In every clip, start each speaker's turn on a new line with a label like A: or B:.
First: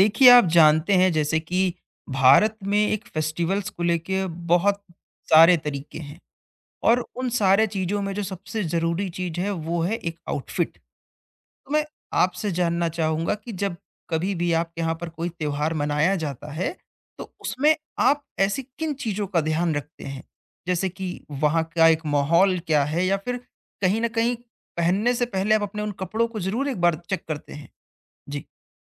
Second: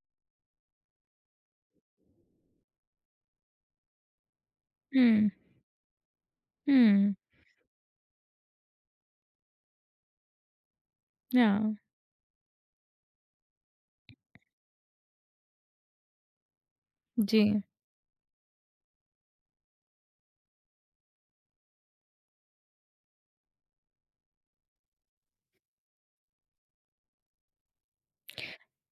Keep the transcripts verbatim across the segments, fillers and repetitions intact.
A: देखिए, आप जानते हैं जैसे कि भारत में एक फेस्टिवल्स को लेके बहुत
B: हुँ,
A: सारे तरीके हैं और
B: हुँ,
A: उन सारे चीज़ों में जो सबसे ज़रूरी चीज़ है वो है एक आउटफिट। तो
B: हाँ,
A: मैं आपसे जानना चाहूँगा कि जब कभी भी आपके यहाँ पर कोई त्योहार मनाया जाता है, तो
B: जी,
A: उसमें आप ऐसी किन चीज़ों का ध्यान रखते हैं? जैसे कि वहाँ का एक माहौल क्या है या फिर कहीं न कहीं पहनने से पहले आप अपने उन कपड़ों को ज़रूर एक बार चेक करते हैं? जी।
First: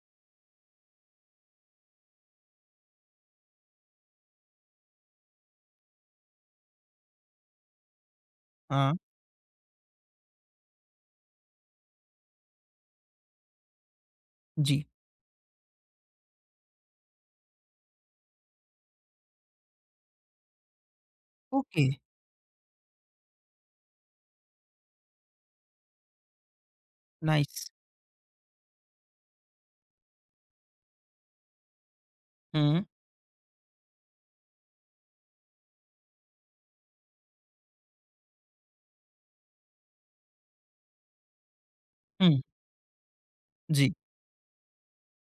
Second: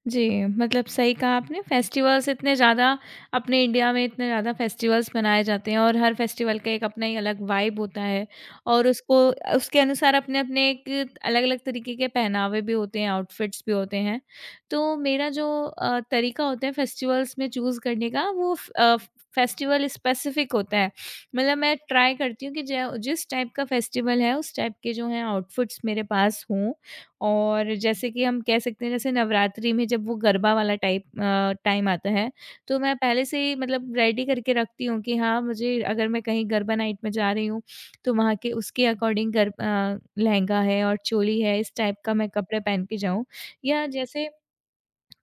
B: जी, मतलब सही कहा आपने। फेस्टिवल्स इतने ज़्यादा अपने इंडिया में इतने ज़्यादा फेस्टिवल्स मनाए जाते हैं और हर फेस्टिवल का एक अपना ही अलग वाइब होता है और
A: हाँ।
B: उसको उसके अनुसार अपने-अपने एक अलग-अलग तरीके के पहनावे भी होते हैं, आउटफिट्स भी होते हैं।
A: जी।
B: तो मेरा जो अ, तरीका होता है फेस्टिवल्स में चूज़ करने का, वो फ अ, फेस्टिवल स्पेसिफिक होता है। मतलब मैं
A: ओके,
B: ट्राई करती हूँ कि ज जिस टाइप का फेस्टिवल है उस टाइप के जो हैं आउटफिट्स मेरे पास हों।
A: नाइस।
B: और जैसे कि हम कह सकते हैं, जैसे नवरात्रि में जब वो गरबा वाला टाइप अ, टाइम आता है, तो
A: हुँ,
B: मैं पहले से ही मतलब रेडी करके रखती हूँ कि हाँ, मुझे अगर मैं कहीं गरबा नाइट में जा रही हूँ तो वहाँ के उसके अकॉर्डिंग गर अ, लहंगा है और चोली है, इस टाइप का मैं
A: हुँ।
B: कपड़े पहन के जाऊँ। या
A: जी।
B: जैसे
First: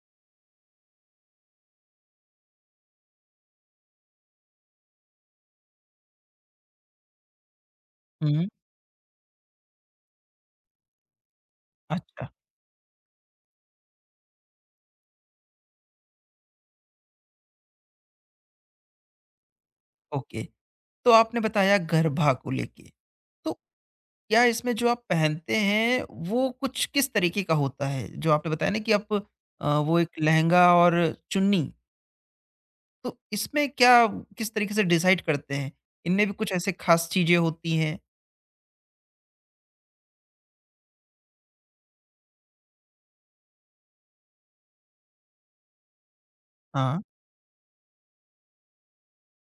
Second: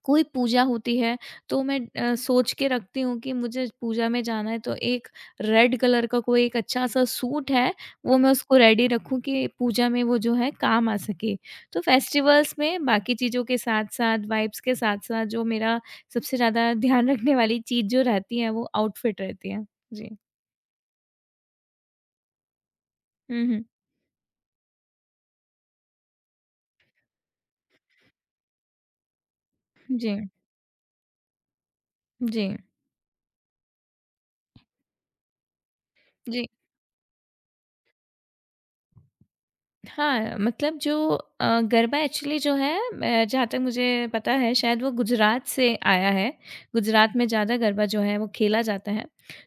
B: कोई पूजा होती है तो मैं अ, सोच के रखती हूँ कि मुझे पूजा में जाना है तो एक रेड कलर का कोई एक अच्छा-सा सूट है, वो मैं
A: हुँ,
B: उसको रेडी रखूँ कि पूजा में वो जो है काम आ सके। तो
A: अच्छा,
B: फेस्टिवल्स में बाकी चीज़ों के साथ-साथ, वाइब्स के साथ-साथ, जो मेरा सबसे ज़्यादा ध्यान रखने वाली चीज़ जो रहती है वो आउटफिट रहती है। जी।
A: ओके। तो आपने बताया गरबा को लेके।
B: हुँ,
A: तो
B: हुँ।
A: क्या इसमें जो आप पहनते हैं, वो कुछ किस तरीके का होता है? जो आपने बताया ना कि आप अ, वो एक
B: जी,
A: लहंगा और चुन्नी,
B: जी,
A: तो इसमें क्या किस तरीके से डिसाइड करते हैं? इनमें भी
B: जी।
A: कुछ ऐसे ख़ास चीज़ें होती हैं?
B: हाँ, मतलब जो अ, गरबा एक्चुअली जो है, मैं जहाँ तक मुझे पता है शायद वो गुजरात से आया है।
A: हाँ,
B: गुजरात में ज़्यादा गरबा जो है वो खेला जाता है।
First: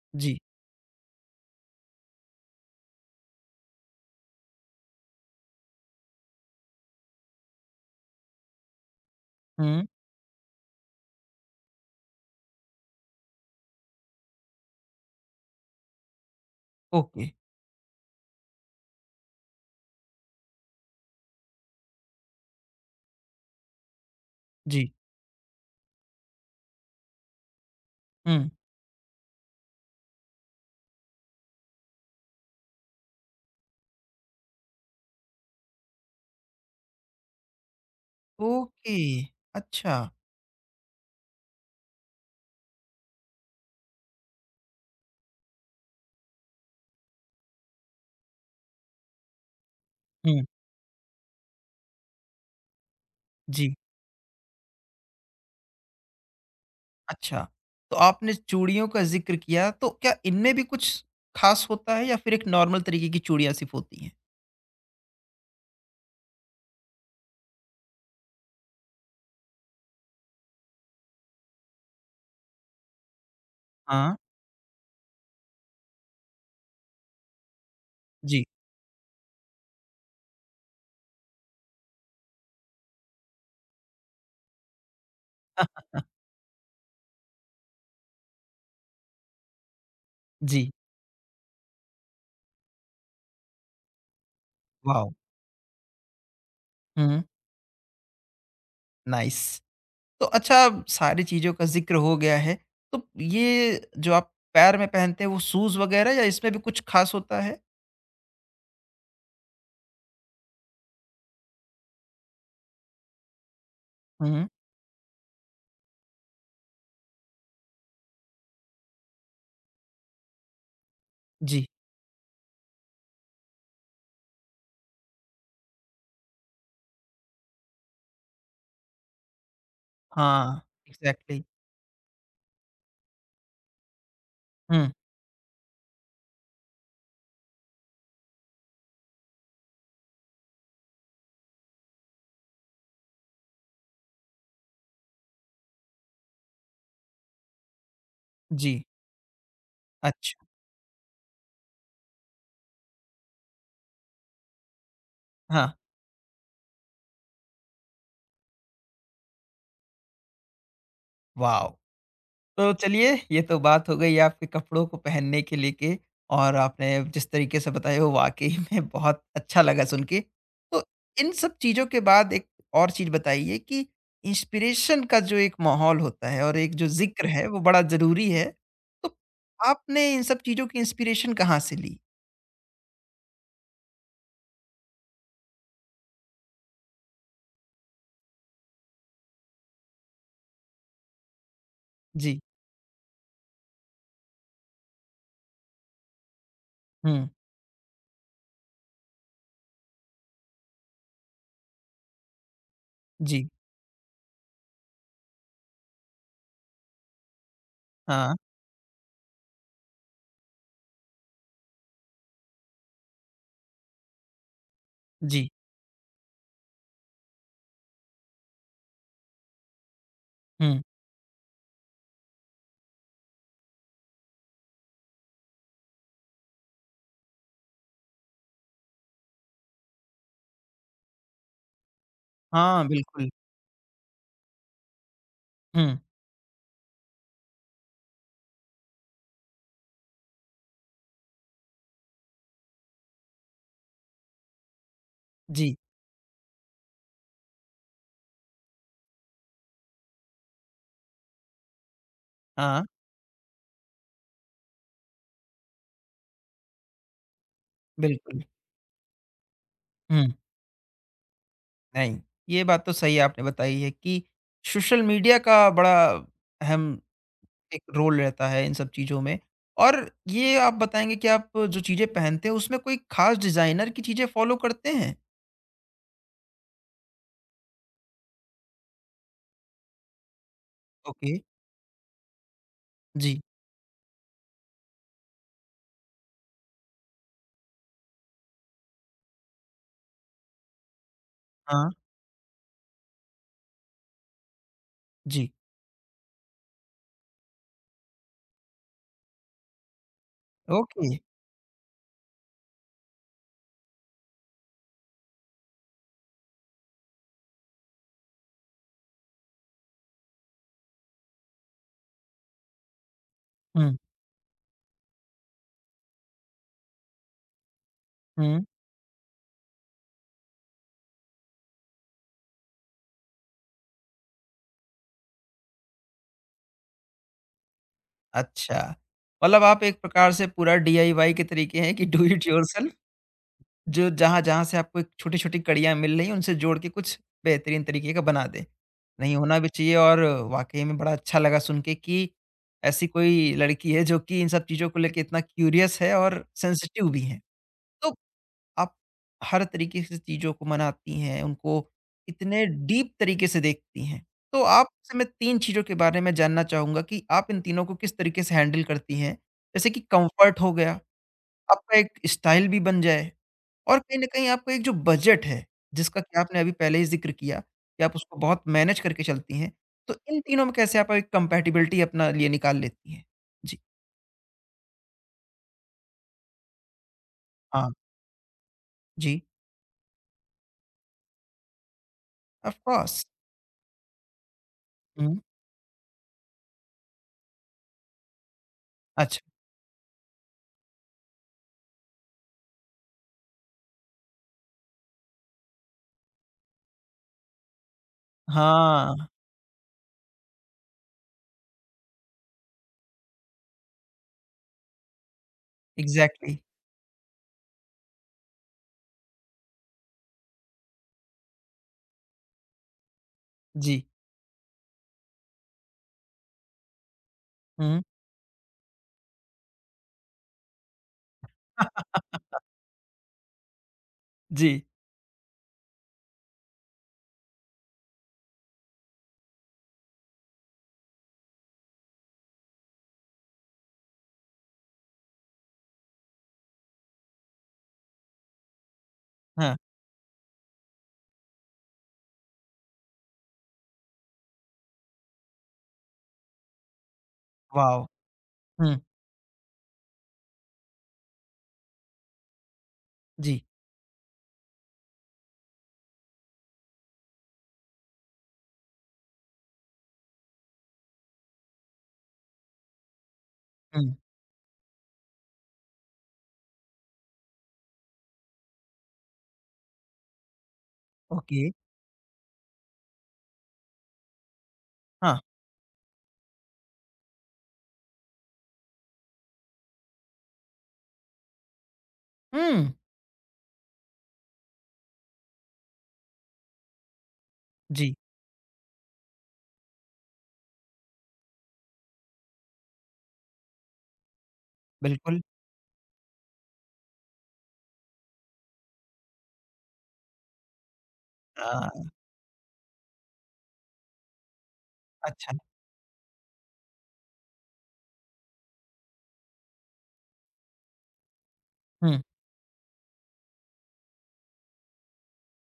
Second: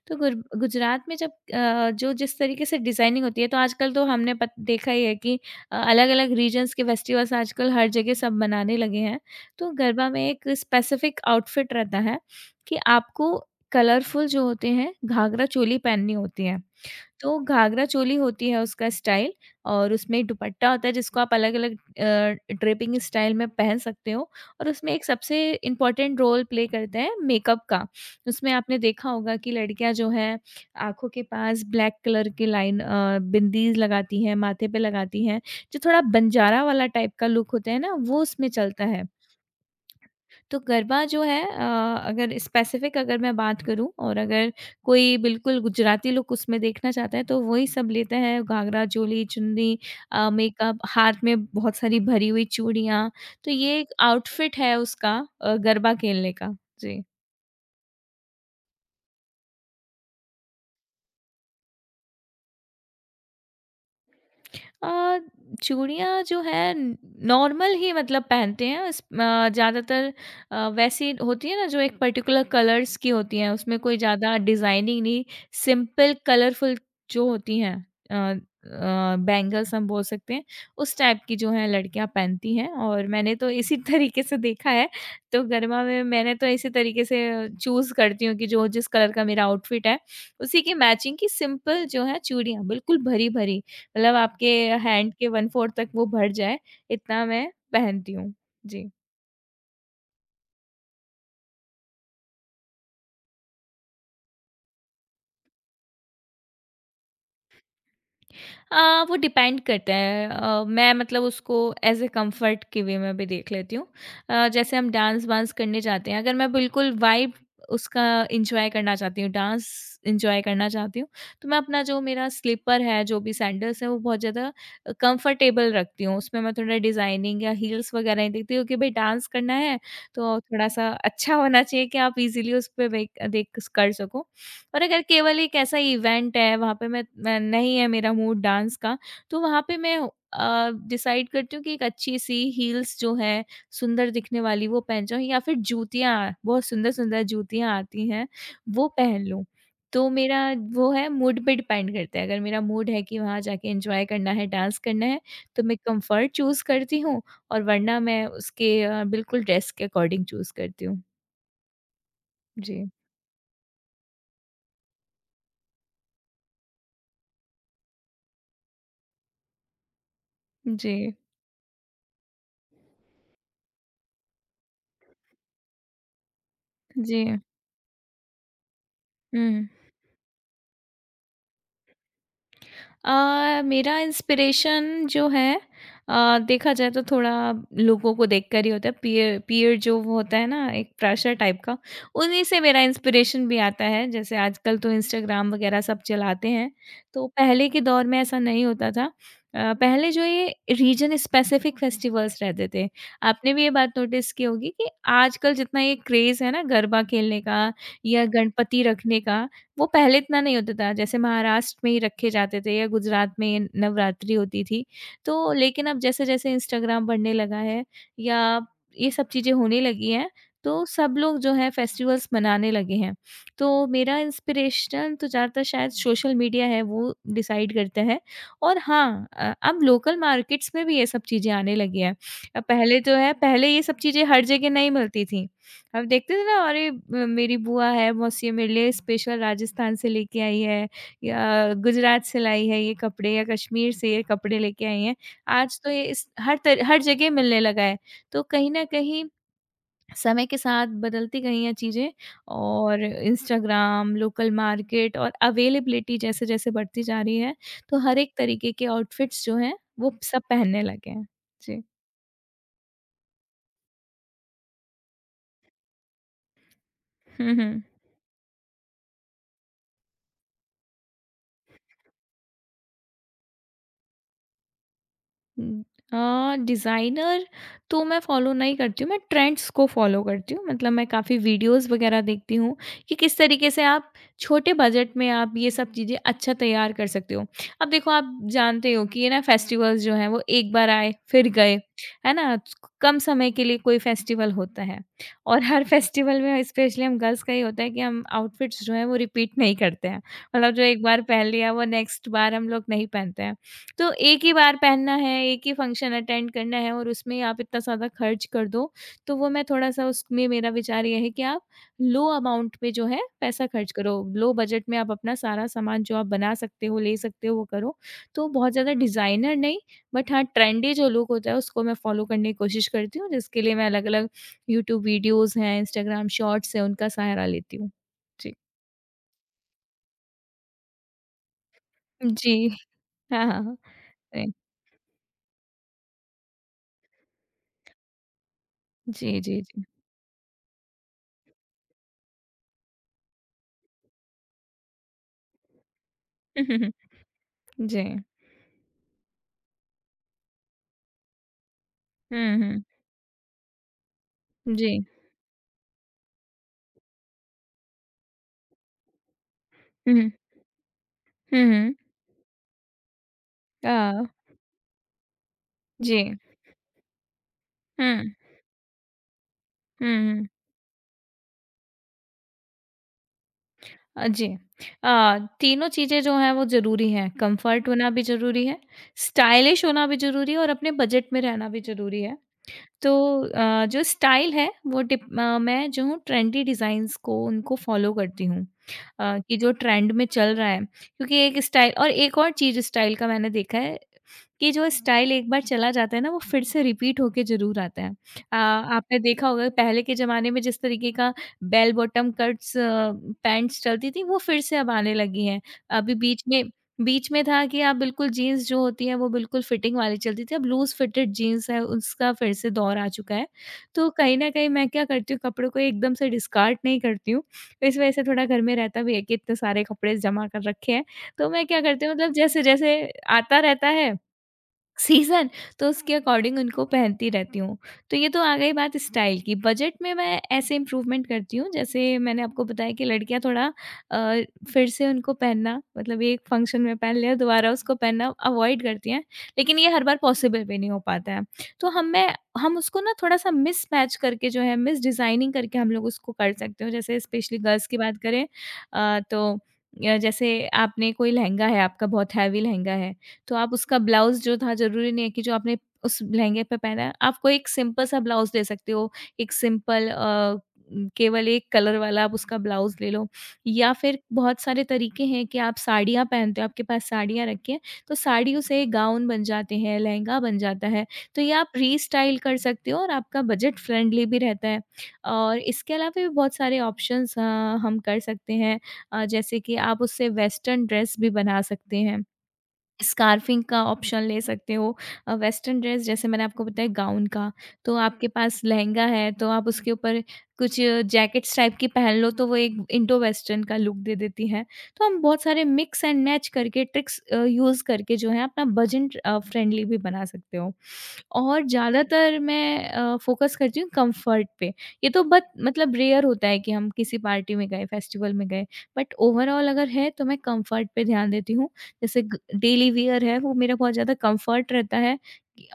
B: तो गुर
A: जी।
B: गुजरात में जब अ, जो जिस तरीके से डिज़ाइनिंग होती है, तो आजकल तो हमने पत देखा ही है कि अ, अलग-अलग रीजन्स के फेस्टिवल्स आजकल हर जगह सब मनाने लगे हैं। तो
A: हुँ,
B: गरबा में एक स्पेसिफिक आउटफिट रहता है कि आपको कलरफुल जो होते हैं घाघरा चोली पहननी होती है।
A: ओके।
B: तो घाघरा चोली होती है उसका स्टाइल, और उसमें दुपट्टा होता है जिसको आप अलग-अलग अ, ड्रेपिंग स्टाइल में पहन सकते हो। और
A: जी।
B: उसमें एक सबसे इम्पोर्टेंट रोल प्ले करता है मेकअप का।
A: हुँ,
B: उसमें आपने देखा होगा कि लड़कियाँ जो हैं, आँखों के पास ब्लैक कलर के लाइन अ, बिंदीज लगाती हैं, माथे पे लगाती हैं, जो थोड़ा बंजारा वाला टाइप का लुक होता है ना, वो उसमें चलता
A: ओके,
B: है।
A: अच्छा।
B: तो गरबा जो है अ, अगर स्पेसिफ़िक अगर मैं बात करूँ, और अगर कोई बिल्कुल गुजराती लुक उसमें देखना चाहता है तो वही सब लेता है: घाघरा, चोली, चुन्नी, अ,
A: हुँ,
B: मेकअप, हाथ में बहुत सारी भरी हुई चूड़ियाँ। तो
A: जी।
B: ये एक आउटफ़िट है उसका अ, गरबा खेलने का। जी।
A: अच्छा, तो आपने चूड़ियों का ज़िक्र किया, तो क्या इनमें भी कुछ ख़ास होता है या फिर एक नॉर्मल तरीके की चूड़ियाँ सिर्फ़ होती हैं?
B: अ, चूड़ियाँ जो है न, नॉर्मल ही मतलब पहनते हैं इस अ, ज़्यादातर अ, वैसी होती है ना, जो एक पर्टिकुलर कलर्स की होती हैं, उसमें कोई
A: हाँ।
B: ज़्यादा डिज़ाइनिंग नहीं, सिंपल कलरफुल जो होती हैं, अ
A: जी।
B: अ, बैंगल्स हम बोल सकते हैं, उस टाइप की जो हैं लड़कियाँ पहनती हैं, और मैंने तो इसी तरीके से देखा है। तो गरमा में मैंने तो इसी तरीके से चूज़ करती हूँ कि जो जिस कलर का मेरा आउटफिट है, उसी
A: जी,
B: की मैचिंग की सिंपल जो है चूड़ियाँ, बिल्कुल भरी-भरी, मतलब आपके
A: वॉव!
B: हैंड के एक चौथाई तक वो भर जाए,
A: हुँ,
B: इतना मैं पहनती हूँ। जी।
A: नाइस। तो अच्छा सारी चीज़ों का ज़िक्र हो गया है, तो ये जो आप पैर में पहनते हैं वो शूज़ वग़ैरह या इसमें भी कुछ ख़ास होता है?
B: अ, वो डिपेंड करता है, अ, मैं मतलब उसको एज़ ए कंफर्ट के वे में भी देख लेती हूँ।
A: हुँ,
B: अ, जैसे हम डांस वांस करने जाते हैं, अगर मैं बिल्कुल वाइब उसका एन्जॉय करना चाहती हूँ, डांस एन्जॉय करना चाहती हूँ, तो मैं
A: जी।
B: अपना जो मेरा स्लीपर है, जो भी सैंडल्स हैं, वो बहुत ज़्यादा अ, कंफर्टेबल रखती हूँ। उसमें मैं थोड़ा डिज़ाइनिंग या हील्स वगैरह नहीं देखती हूँ कि भई डांस करना है, तो
A: हाँ,
B: थोड़ा-सा अच्छा
A: एग्ज़ैक्टली।
B: होना चाहिए कि आप इज़िली उसपे वेक देख स कर सको। और
A: हुँ,
B: अगर केवल एक ऐसा इवेंट है वहाँ पे, मैं मैं नहीं है मेरा मूड डांस का, तो वहाँ पे मैं अ, डिसाइड करती हूँ कि एक अच्छी-सी हील्स जो है, सुंदर दिखने वाली वो पहन जाऊँ, या फिर जूतियाँ, बहुत सुंदर-सुंदर जूतियाँ आती हैं,
A: जी,
B: वो पहन लूँ। तो मेरा
A: अच्छा।
B: वो है, मूड पे डिपेंड करता है। अगर मेरा मूड है कि वहाँ जाके एन्जॉय करना है, डांस करना है, तो
A: हाँ,
B: मैं कम्फर्ट चूज़ करती हूँ, और वरना मैं उसके अ, बिल्कुल ड्रेस के अकॉर्डिंग चूज़ करती हूँ।
A: वॉव! तो
B: जी।
A: चलिए ये तो बात हो गई आपके कपड़ों को पहनने के लेके और आपने जिस तरीके से बताया वो वाकई में बहुत अच्छा लगा सुन के। तो
B: जी।
A: इन सब चीज़ों के बाद एक और चीज़ बताइए कि इंस्पिरेशन का जो एक माहौल होता है और एक जो ज़िक्र
B: जी।
A: है वो बड़ा ज़रूरी है। तो
B: हुँ।
A: आपने इन सब चीज़ों की इंस्पिरेशन कहाँ से ली?
B: अ, मेरा इंस्पिरेशन जो है, अ, देखा जाए तो थोड़ा लोगों को देखकर ही होता है, पीयर पीयर जो वो होता है ना, एक प्रेशर टाइप का।
A: जी।
B: उन्हीं से मेरा इंस्पिरेशन भी आता है। जैसे आजकल तो इंस्टाग्राम वगैरह सब चलाते हैं। तो
A: हुँ।
B: पहले के दौर में ऐसा नहीं होता था। अ, पहले जो ये रीजन स्पेसिफिक फेस्टिवल्स रहते थे,
A: जी।
B: आपने भी ये बात नोटिस की होगी कि आजकल जितना ये क्रेज़ है ना गरबा खेलने का, या
A: हाँ।
B: गणपति रखने का, वो पहले इतना नहीं होता था। जैसे महाराष्ट्र में ही रखे जाते थे, या गुजरात में नवरात्रि होती थी।
A: जी।
B: तो लेकिन अब जैसे-जैसे इंस्टाग्राम बढ़ने लगा है, या ये सब चीज़ें होने लगी हैं,
A: हुँ।
B: तो सब लोग जो है फेस्टिवल्स मनाने लगे हैं। तो मेरा इंस्पिरेशन तो ज़्यादातर शायद सोशल मीडिया है, वो डिसाइड करता है। और हाँ, अ, अब लोकल मार्केट्स में भी ये सब चीज़ें आने लगी हैं। अ,
A: हाँ,
B: पहले जो
A: बिल्कुल।
B: है, पहले ये सब चीज़ें हर जगह नहीं मिलती थी।
A: हुँ।
B: अब देखते थे ना, अरे म- मेरी बुआ है, मौसी है, मेरे लिए स्पेशल राजस्थान से लेके आई है, या गुजरात से लाई है ये कपड़े, या कश्मीर से ये कपड़े लेके आई हैं।
A: जी।
B: आज तो ये इस हर तर, हर जगह मिलने लगा है। तो कहीं ना कहीं समय के साथ बदलती गई हैं चीज़ें,
A: हाँ,
B: और इंस्टाग्राम, लोकल मार्केट और अवेलेबिलिटी जैसे जैसे बढ़ती जा रही है, तो हर एक
A: बिल्कुल।
B: तरीके के आउटफिट्स जो हैं वो
A: हुँ।
B: सब पहनने लगे हैं। जी।
A: नहीं, ये बात तो सही आपने बताई है कि सोशल मीडिया का बड़ा अहम
B: हम्म हम्म।
A: एक रोल रहता है इन सब चीज़ों में। और ये आप बताएँगे कि आप जो चीज़ें पहनते हैं उसमें कोई ख़ास डिज़ाइनर की चीज़ें फ़ॉलो करते हैं?
B: हुँ। अ, डिज़ाइनर तो मैं फ़ॉलो नहीं करती हूँ, मैं ट्रेंड्स को फ़ॉलो करती हूँ। मतलब मैं
A: ओके,
B: काफ़ी वीडियोज़ वग़ैरह देखती हूँ कि किस
A: जी,
B: तरीके से आप छोटे बजट में आप ये सब चीज़ें अच्छा तैयार कर सकते हो। अब देखो, आप जानते हो कि ये ना फेस्टिवल्स जो हैं, वो एक बार आए फिर गए,
A: हाँ,
B: है ना? कम समय के लिए कोई फेस्टिवल होता है,
A: जी,
B: और हर फेस्टिवल में स्पेशली हम गर्ल्स का ये होता है कि हम आउटफिट्स जो हैं वो रिपीट नहीं करते हैं। मतलब जो एक
A: ओके,
B: बार पहन लिया वो नेक्स्ट बार हम लोग नहीं पहनते हैं। तो एक ही बार पहनना है, एक ही फ़ंक्शन अटेंड करना है, और उसमें आप इतना ज़्यादा खर्च कर दो, तो वो मैं थोड़ा-सा, उसमें मेरा विचार ये है कि आप लो अमाउंट में जो है पैसा खर्च
A: हुँ,
B: करो। लो बजट में आप अपना सारा सामान जो आप बना सकते हो, ले सकते हो, वो करो। तो
A: हुँ,
B: बहुत ज़्यादा डिज़ाइनर नहीं, बट हाँ, ट्रेंडी जो लुक होता है उसको मैं फ़ॉलो करने की कोशिश करती हूँ, जिसके लिए मैं अलग-अलग यूट्यूब वीडियोज़ हैं, इंस्टाग्राम शॉर्ट्स हैं, उनका सहारा लेती हूँ। जी।
A: अच्छा। मतलब आप एक प्रकार से पूरा डीआईवाई के तरीके हैं कि डू इट
B: जी।
A: योरसेल्फ।
B: हाँ, हाँ, हाँ।
A: जो जहाँ-जहाँ से आपको एक छोटी-छोटी कड़ियाँ मिल रही हैं, उनसे जोड़ के कुछ बेहतरीन तरीके का बना दें। नहीं
B: जी,
A: होना
B: जी,
A: भी
B: जी।
A: चाहिए और वाक़ई में बड़ा अच्छा लगा सुन के कि ऐसी कोई लड़की है जो कि इन सब चीज़ों को लेके इतना क्यूरियस है और सेंसिटिव भी है।
B: जी।
A: तो आप हर तरीके से चीज़ों को मनाती हैं, उनको
B: हुँ,
A: इतने
B: हुँ।
A: डीप तरीके से देखती हैं। तो
B: जी।
A: आपसे मैं तीन चीज़ों के बारे में जानना चाहूँगा कि आप इन तीनों को किस तरीके से हैंडल करती हैं? जैसे कि
B: हुँ, हुँ।
A: कम्फर्ट हो गया,
B: हुँ, हुँ।
A: आपका एक स्टाइल भी बन जाए।
B: अ,
A: और कहीं न कहीं आपका एक जो बजट है,
B: जी।
A: जिसका कि आपने अभी पहले ही ज़िक्र किया कि आप
B: हुँ,
A: उसको बहुत मैनेज करके चलती हैं,
B: हुँ,
A: तो इन
B: हुँ।
A: तीनों में कैसे आप एक कंपैटिबिलिटी अपना लिए निकाल लेती हैं? जी।
B: अ, जी। अ, तीनों चीज़ें जो हैं वो ज़रूरी हैं, कम्फ़र्ट
A: हाँ।
B: होना भी ज़रूरी है,
A: जी,
B: स्टाइलिश होना भी ज़रूरी है, और अपने बजट में रहना भी ज़रूरी है।
A: ऑफ़
B: तो
A: कोर्स।
B: अ, जो स्टाइल है वो डिप
A: हुँ।
B: अ, मैं जो हूँ ट्रेंडी डिज़ाइंस को उनको फ़ॉलो करती हूँ। अ,
A: अच्छा।
B: कि जो ट्रेंड में चल रहा है, क्योंकि एक स्टाइल, और एक और चीज़ स्टाइल का मैंने देखा है कि जो स्टाइल एक बार चला जाता है ना, वो फिर से रिपीट होके ज़रूर आता है। अ, आपने
A: हाँ,
B: देखा होगा पहले के ज़माने में जिस तरीके का bell bottom cuts uh, pants चलती थी, वो फिर से अब आने लगी हैं। अभी बीच
A: इग्ज़ैक्टली।
B: में बीच में था कि आप बिल्कुल जीन्स जो होती है वो बिल्कुल फिटिंग वाली चलती थी, अब लूज़ फिटेड जीन्स है उसका फिर से दौर आ चुका है।
A: जी।
B: तो कहीं न कहीं मैं क्या करती हूँ, कपड़ों को एकदम से डिस्कार्ड नहीं करती हूँ, इस
A: हुँ।
B: वज़ह से थोड़ा घर में रहता भी है कि इतने सारे कपड़े जमा कर रखे हैं। तो मैं क्या करती हूँ, मतलब जैसे-जैसे आता रहता है
A: जी।
B: सीज़न, तो उसके अकॉर्डिंग उनको पहनती रहती हूँ। तो ये तो आ गई बात स्टाइल की। बजट में मैं ऐसे इम्प्रूवमेंट करती हूँ, जैसे मैंने आपको बताया कि लड़कियाँ थोड़ा अ, फिर से उनको पहनना, मतलब एक फंक्शन में पहन लिया दोबारा उसको पहनना अवॉइड करती हैं।
A: हाँ।
B: लेकिन ये हर बार पॉसिबल भी नहीं हो पाता है। तो हम मैं हम उसको ना थोड़ा-सा मिसमैच करके जो है, मिस डिज़ाइनिंग करके हम लोग उसको कर सकते हो। जैसे स्पेशली गर्ल्स की
A: वॉव!
B: बात करें,
A: हुँ।
B: अ, तो अ, जैसे आपने कोई लहंगा है, आपका बहुत हैवी लहंगा है। तो
A: जी।
B: आप उसका ब्लाउज़ जो था, ज़रूरी नहीं है कि जो आपने उस लहंगे पे पहना है, आप कोई एक सिंपल सा ब्लाउज़ ले सकते हो। एक सिंपल अ, केवल एक कलर वाला आप उसका ब्लाउज़ ले लो, या
A: हुँ।
B: फिर बहुत सारे तरीके हैं कि आप साड़ियाँ पहनते हो, आपके पास साड़ियाँ रखी हैं, तो साड़ियों से गाउन बन जाते हैं, लहंगा बन जाता है। तो ये
A: ओके।
B: आप रीस्टाइल कर सकते हो और आपका बजट फ्रेंडली भी रहता है
A: हाँ।
B: और इसके अलावा भी बहुत सारे ऑप्शंस अ, हम कर सकते हैं अ, जैसे कि आप उससे वेस्टर्न ड्रेस भी बना सकते हैं।
A: हुँ।
B: स्कार्फ़िंग का ऑप्शन ले सकते हो अ, वेस्टर्न ड्रेस जैसे मैंने आपको बताया गाउन का, तो
A: जी,
B: आपके पास लहंगा है तो आप उसके ऊपर कुछ जैकेट्स टाइप की पहन लो तो वो एक इंडो वेस्टर्न का लुक दे देती हैं। तो हम
A: बिल्कुल।
B: बहुत सारे मिक्स एंड मैच करके ट्रिक्स अ, यूज़ करके जो है अपना बजट अ, फ्रेंडली भी बना सकते हो। और
A: अ,
B: ज़्यादातर मैं अ, फ़ोकस करती हूँ कम्फ़र्ट पे, ये तो बट
A: अच्छा।
B: मतलब रेयर होता है कि हम किसी पार्टी में गए, फेस्टिवल में गए, बट ओवरऑल अगर है तो मैं कम्फ़र्ट पे ध्यान देती हूँ
A: हुँ।
B: जैसे ग डेली वियर है वो मेरा बहुत ज़्यादा कम्फ़र्ट रहता है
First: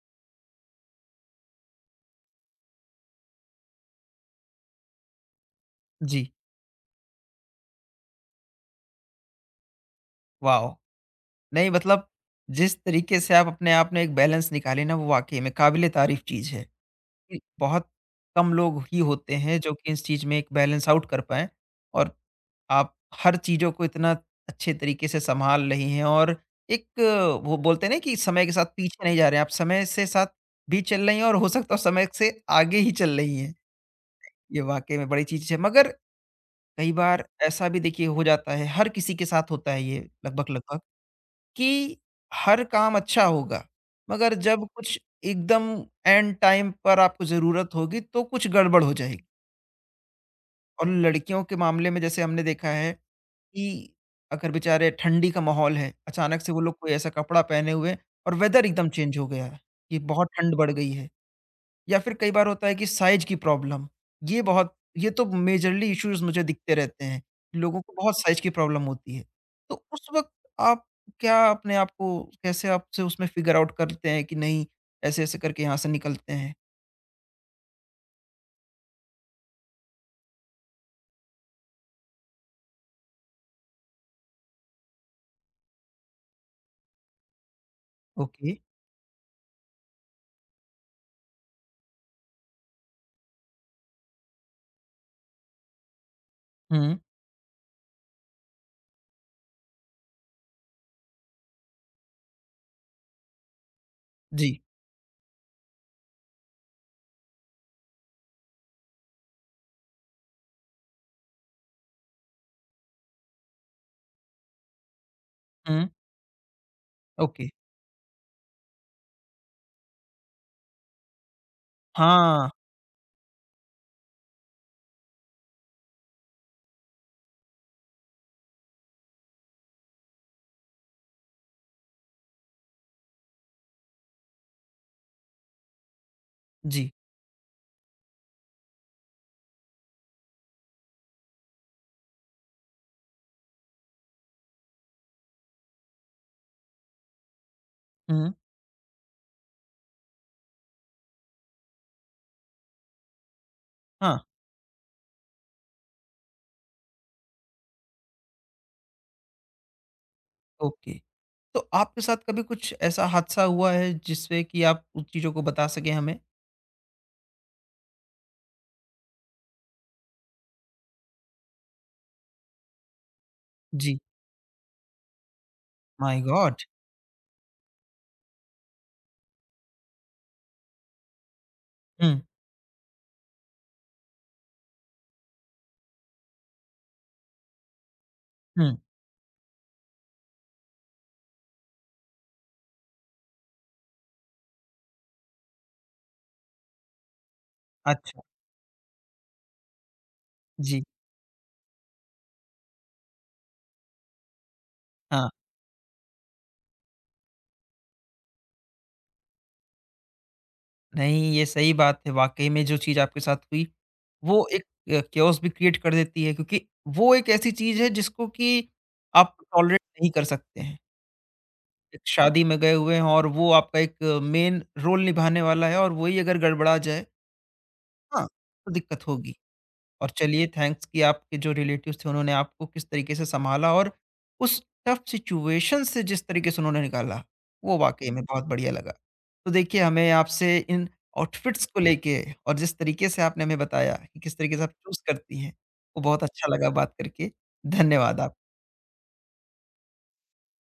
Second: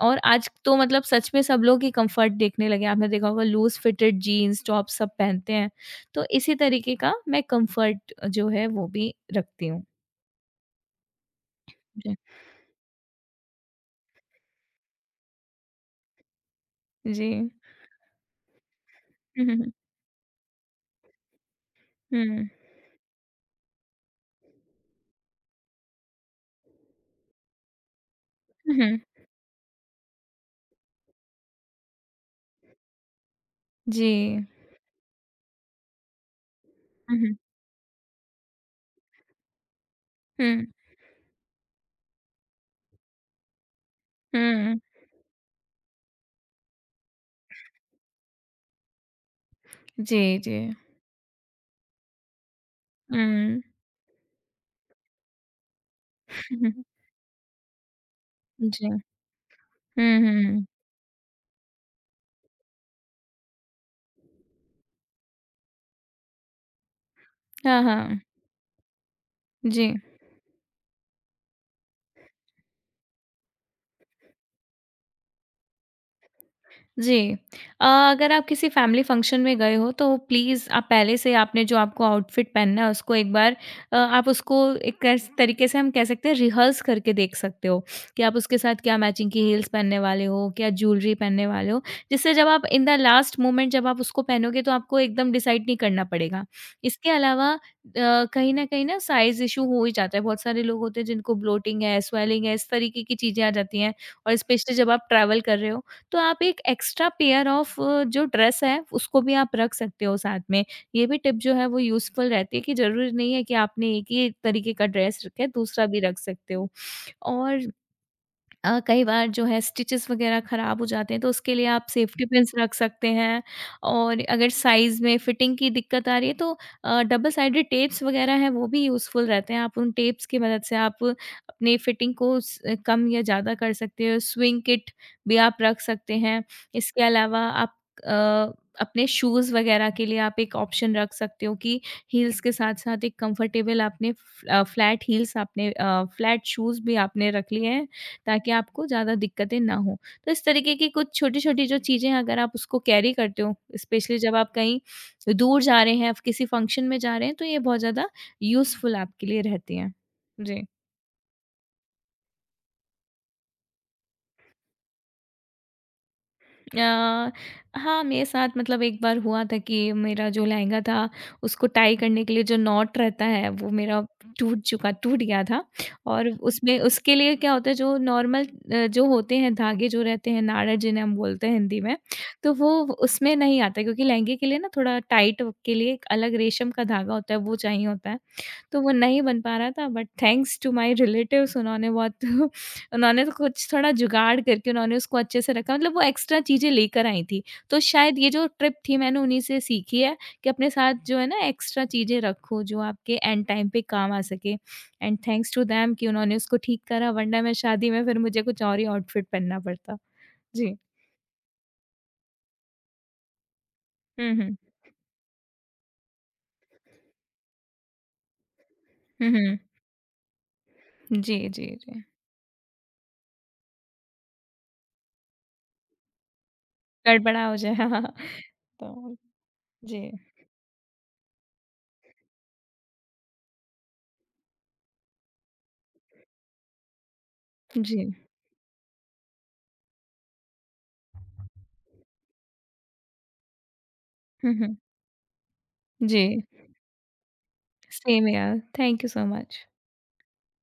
B: और आज तो मतलब सच में सब लोग ही कम्फ़र्ट देखने लगे हैं। आपने देखा होगा लूज़ फिटेड जीन्स, टॉप सब पहनते हैं। तो
A: जी,
B: इसी तरीके का मैं कम्फ़र्ट जो है वो भी रखती हूँ।
A: वॉव! नहीं मतलब
B: जी।
A: जिस तरीके से आप अपने आप में एक बैलेंस निकाले ना वो वाक़ई में काबिले तारीफ़ चीज़ है।
B: जी।
A: कि बहुत कम लोग ही होते
B: हुँ, हुँ,
A: हैं
B: हुँ।
A: जो कि इस चीज़ में एक बैलेंस आउट कर पाएँ और
B: हुँ।
A: आप हर चीज़ों को इतना अच्छे तरीके से सँभाल रही हैं और एक वो बोलते हैं ना कि समय के साथ
B: हुँ, हुँ।
A: पीछे नहीं जा रहे हैं, आप समय से साथ भी चल रही हैं और हो सकता है समय से आगे ही चल रही हैं।
B: जी।
A: ये वाक़ई में बड़ी चीज़ है मगर कई
B: हुँ,
A: बार
B: हुँ।
A: ऐसा भी देखिए हो जाता है, हर किसी के साथ होता है ये
B: हुँ,
A: लगभग-लगभग कि हर काम अच्छा होगा, मगर जब
B: हुँ।
A: कुछ एकदम एंड टाइम पर आपको ज़रूरत होगी तो कुछ गड़बड़ हो जाएगी।
B: जी, जी।
A: और लड़कियों के मामले में जैसे हमने देखा है
B: हुँ।
A: कि अगर बेचारे ठंडी का माहौल है, अचानक से वो लोग कोई ऐसा कपड़ा पहने हुए हैं और वेदर
B: जी।
A: एकदम चेंज हो गया है, कि
B: हुँ,
A: बहुत ठंड
B: हुँ।
A: बढ़ गई है। या फिर कई बार होता है कि साइज़ की प्रॉब्लम, ये बहुत ये तो मेजरली इश्यूज़ मुझे दिखते रहते हैं। लोगों
B: हाँ,
A: को बहुत
B: हाँ।
A: साइज़ की प्रॉब्लम होती है। तो
B: जी।
A: उस वक़्त आप क्या अपने आप को कैसे आपसे उसमें फ़िगर आउट करते हैं कि नहीं ऐसे-ऐसे करके यहाँ से निकलते हैं?
B: जी। अ, अगर आप किसी फैमिली फंक्शन में गए हो तो प्लीज़ आप पहले से आपने जो आपको आउटफिट पहनना है उसको एक बार अ, आप उसको एक ऐस तरीके से हम कह सकते हैं रिहर्स करके देख सकते हो, कि आप
A: ओके।
B: उसके साथ क्या मैचिंग की हील्स पहनने वाले हो, क्या ज्वेलरी पहनने वाले हो, जिससे जब आप इन द लास्ट मोमेंट जब आप उसको पहनोगे तो आपको एकदम डिसाइड नहीं करना पड़ेगा।
A: हुँ।
B: इसके अलावा अ, कहीं न कहीं ना साइज़ इश्यू हो ही जाता है, बहुत सारे लोग होते हैं जिनको ब्लोटिंग है, स्वेलिंग है, इस तरीके की चीज़ें आ जाती हैं और
A: जी।
B: स्पेशली जब आप ट्रैवल कर रहे हो तो आप एक एक्स्ट्रा पेयर ऑफ जो ड्रेस है उसको भी आप रख सकते हो साथ में। ये भी टिप जो है वो यूज़फुल रहती है कि ज़रूरी नहीं है कि आपने एक ही तरीके का ड्रेस रखा है दूसरा
A: हुँ।
B: भी रख सकते हो।
A: ओके।
B: और अ, कई बार जो है स्टिचेस वगैरह ख़राब हो जाते हैं, तो उसके लिए आप सेफ्टी
A: हाँ।
B: पिन्स रख सकते हैं और अगर साइज़ में फिटिंग की दिक्कत आ रही है, तो अ, डबल साइडेड टेप्स वगैरह हैं, वो भी यूज़फुल रहते हैं। आप उन टेप्स की मदद से आप अपनी फिटिंग को स कम या ज़्यादा कर सकते हो। स्विंग किट भी आप रख सकते हैं।
A: जी।
B: इसके अलावा आप अ, अपने शूज़ वगैरह के लिए आप एक ऑप्शन रख सकते हो कि हील्स के साथ-साथ एक कम्फ़र्टेबल आपने फ़ अ, फ्लैट हील्स आपने अ, फ्लैट शूज़ भी आपने रख लिए हैं।
A: हुँ।
B: ताकि आपको ज़्यादा दिक्कतें ना हों। तो इस तरीके की कुछ छोटी-छोटी जो चीज़ें हैं अगर आप उसको कैरी करते हो,
A: हाँ।
B: स्पेशली जब आप कहीं दूर जा रहे हैं, आप किसी फंक्शन में जा रहे हैं, तो ये बहुत ज़्यादा यूज़फुल आपके लिए रहती हैं। जी।
A: ओके। तो आपके साथ कभी कुछ ऐसा हादसा हुआ है जिससे कि आप उन चीज़ों को बता सकें हमें?
B: अ, हाँ, मेरे साथ मतलब एक बार हुआ था कि मेरा जो लहंगा था, उसको टाई करने के लिए जो नॉट रहता है, वो
A: जी।
B: मेरा टूट चुका टूट गया था
A: माय
B: और
A: गॉड!
B: उसमें उसके लिए क्या होता है जो नॉर्मल अ, जो होते हैं धागे जो रहते हैं, नाड़ा जिन्हें हम बोलते हैं हिंदी में,
A: हुँ,
B: तो वो उसमें नहीं आता क्योंकि लहंगे के लिए ना थोड़ा टाइट के लिए एक अलग रेशम का धागा होता है, वो चाहिए होता है।
A: हुँ।
B: तो वो नहीं बन पा रहा था but thanks to my relatives उन्होंने बहुत उन्होंने तो कुछ थोड़ा जुगाड़ करके उन्होंने उसको अच्छे से रखा मतलब वो एक्स्ट्रा चीज़ें लेकर आई थी। तो शायद
A: अच्छा।
B: ये जो ट्रिप थी मैंने उन्हीं से सीखी है कि अपने
A: जी।
B: साथ जो है ना एक्स्ट्रा चीज़ें रखो जो आपके एंड टाइम पे काम आ सके एंड
A: हाँ।
B: थैंक्स टू देम कि उन्होंने उसको ठीक करा वरना मैं शादी में फिर मुझे कुछ और ही आउटफिट पहनना पड़ता। जी।
A: नहीं, ये सही बात है। वाक़ई में जो चीज़ आपके साथ हुई,
B: हुँ,
A: वो
B: हुँ।
A: एक अ, केओस भी क्रिएट कर देती है क्योंकि वो एक ऐसी चीज़ है जिसको कि
B: हुँ,
A: आप
B: हुँ।
A: टॉलरेट नहीं कर सकते हैं।
B: जी, जी,
A: एक
B: जी।
A: शादी में गए हुए हैं और वो आपका एक मेन रोल निभाने वाला है और वही अगर गड़बड़ा जाए
B: गड़बड़ा हो जाए। हाँ, हाँ।
A: हाँ, तो दिक्कत
B: तो
A: होगी। और
B: जी।
A: चलिए थैंक्स कि आपके जो रिलेटिव्स थे उन्होंने आपको किस तरीके से संभाला और उस टफ सिचुएशन से जिस तरीके से उन्होंने निकाला वो
B: जी।
A: वाकई में बहुत बढ़िया लगा। तो देखिए हमें आपसे इन आउटफिट्स को लेके और जिस तरीके से आपने हमें बताया कि किस
B: हुँ,
A: तरीके से आप
B: हुँ।
A: चूज करती हैं वो
B: जी।
A: बहुत अच्छा लगा बात करके। धन्यवाद
B: Same
A: आप।
B: here. Thank you so much.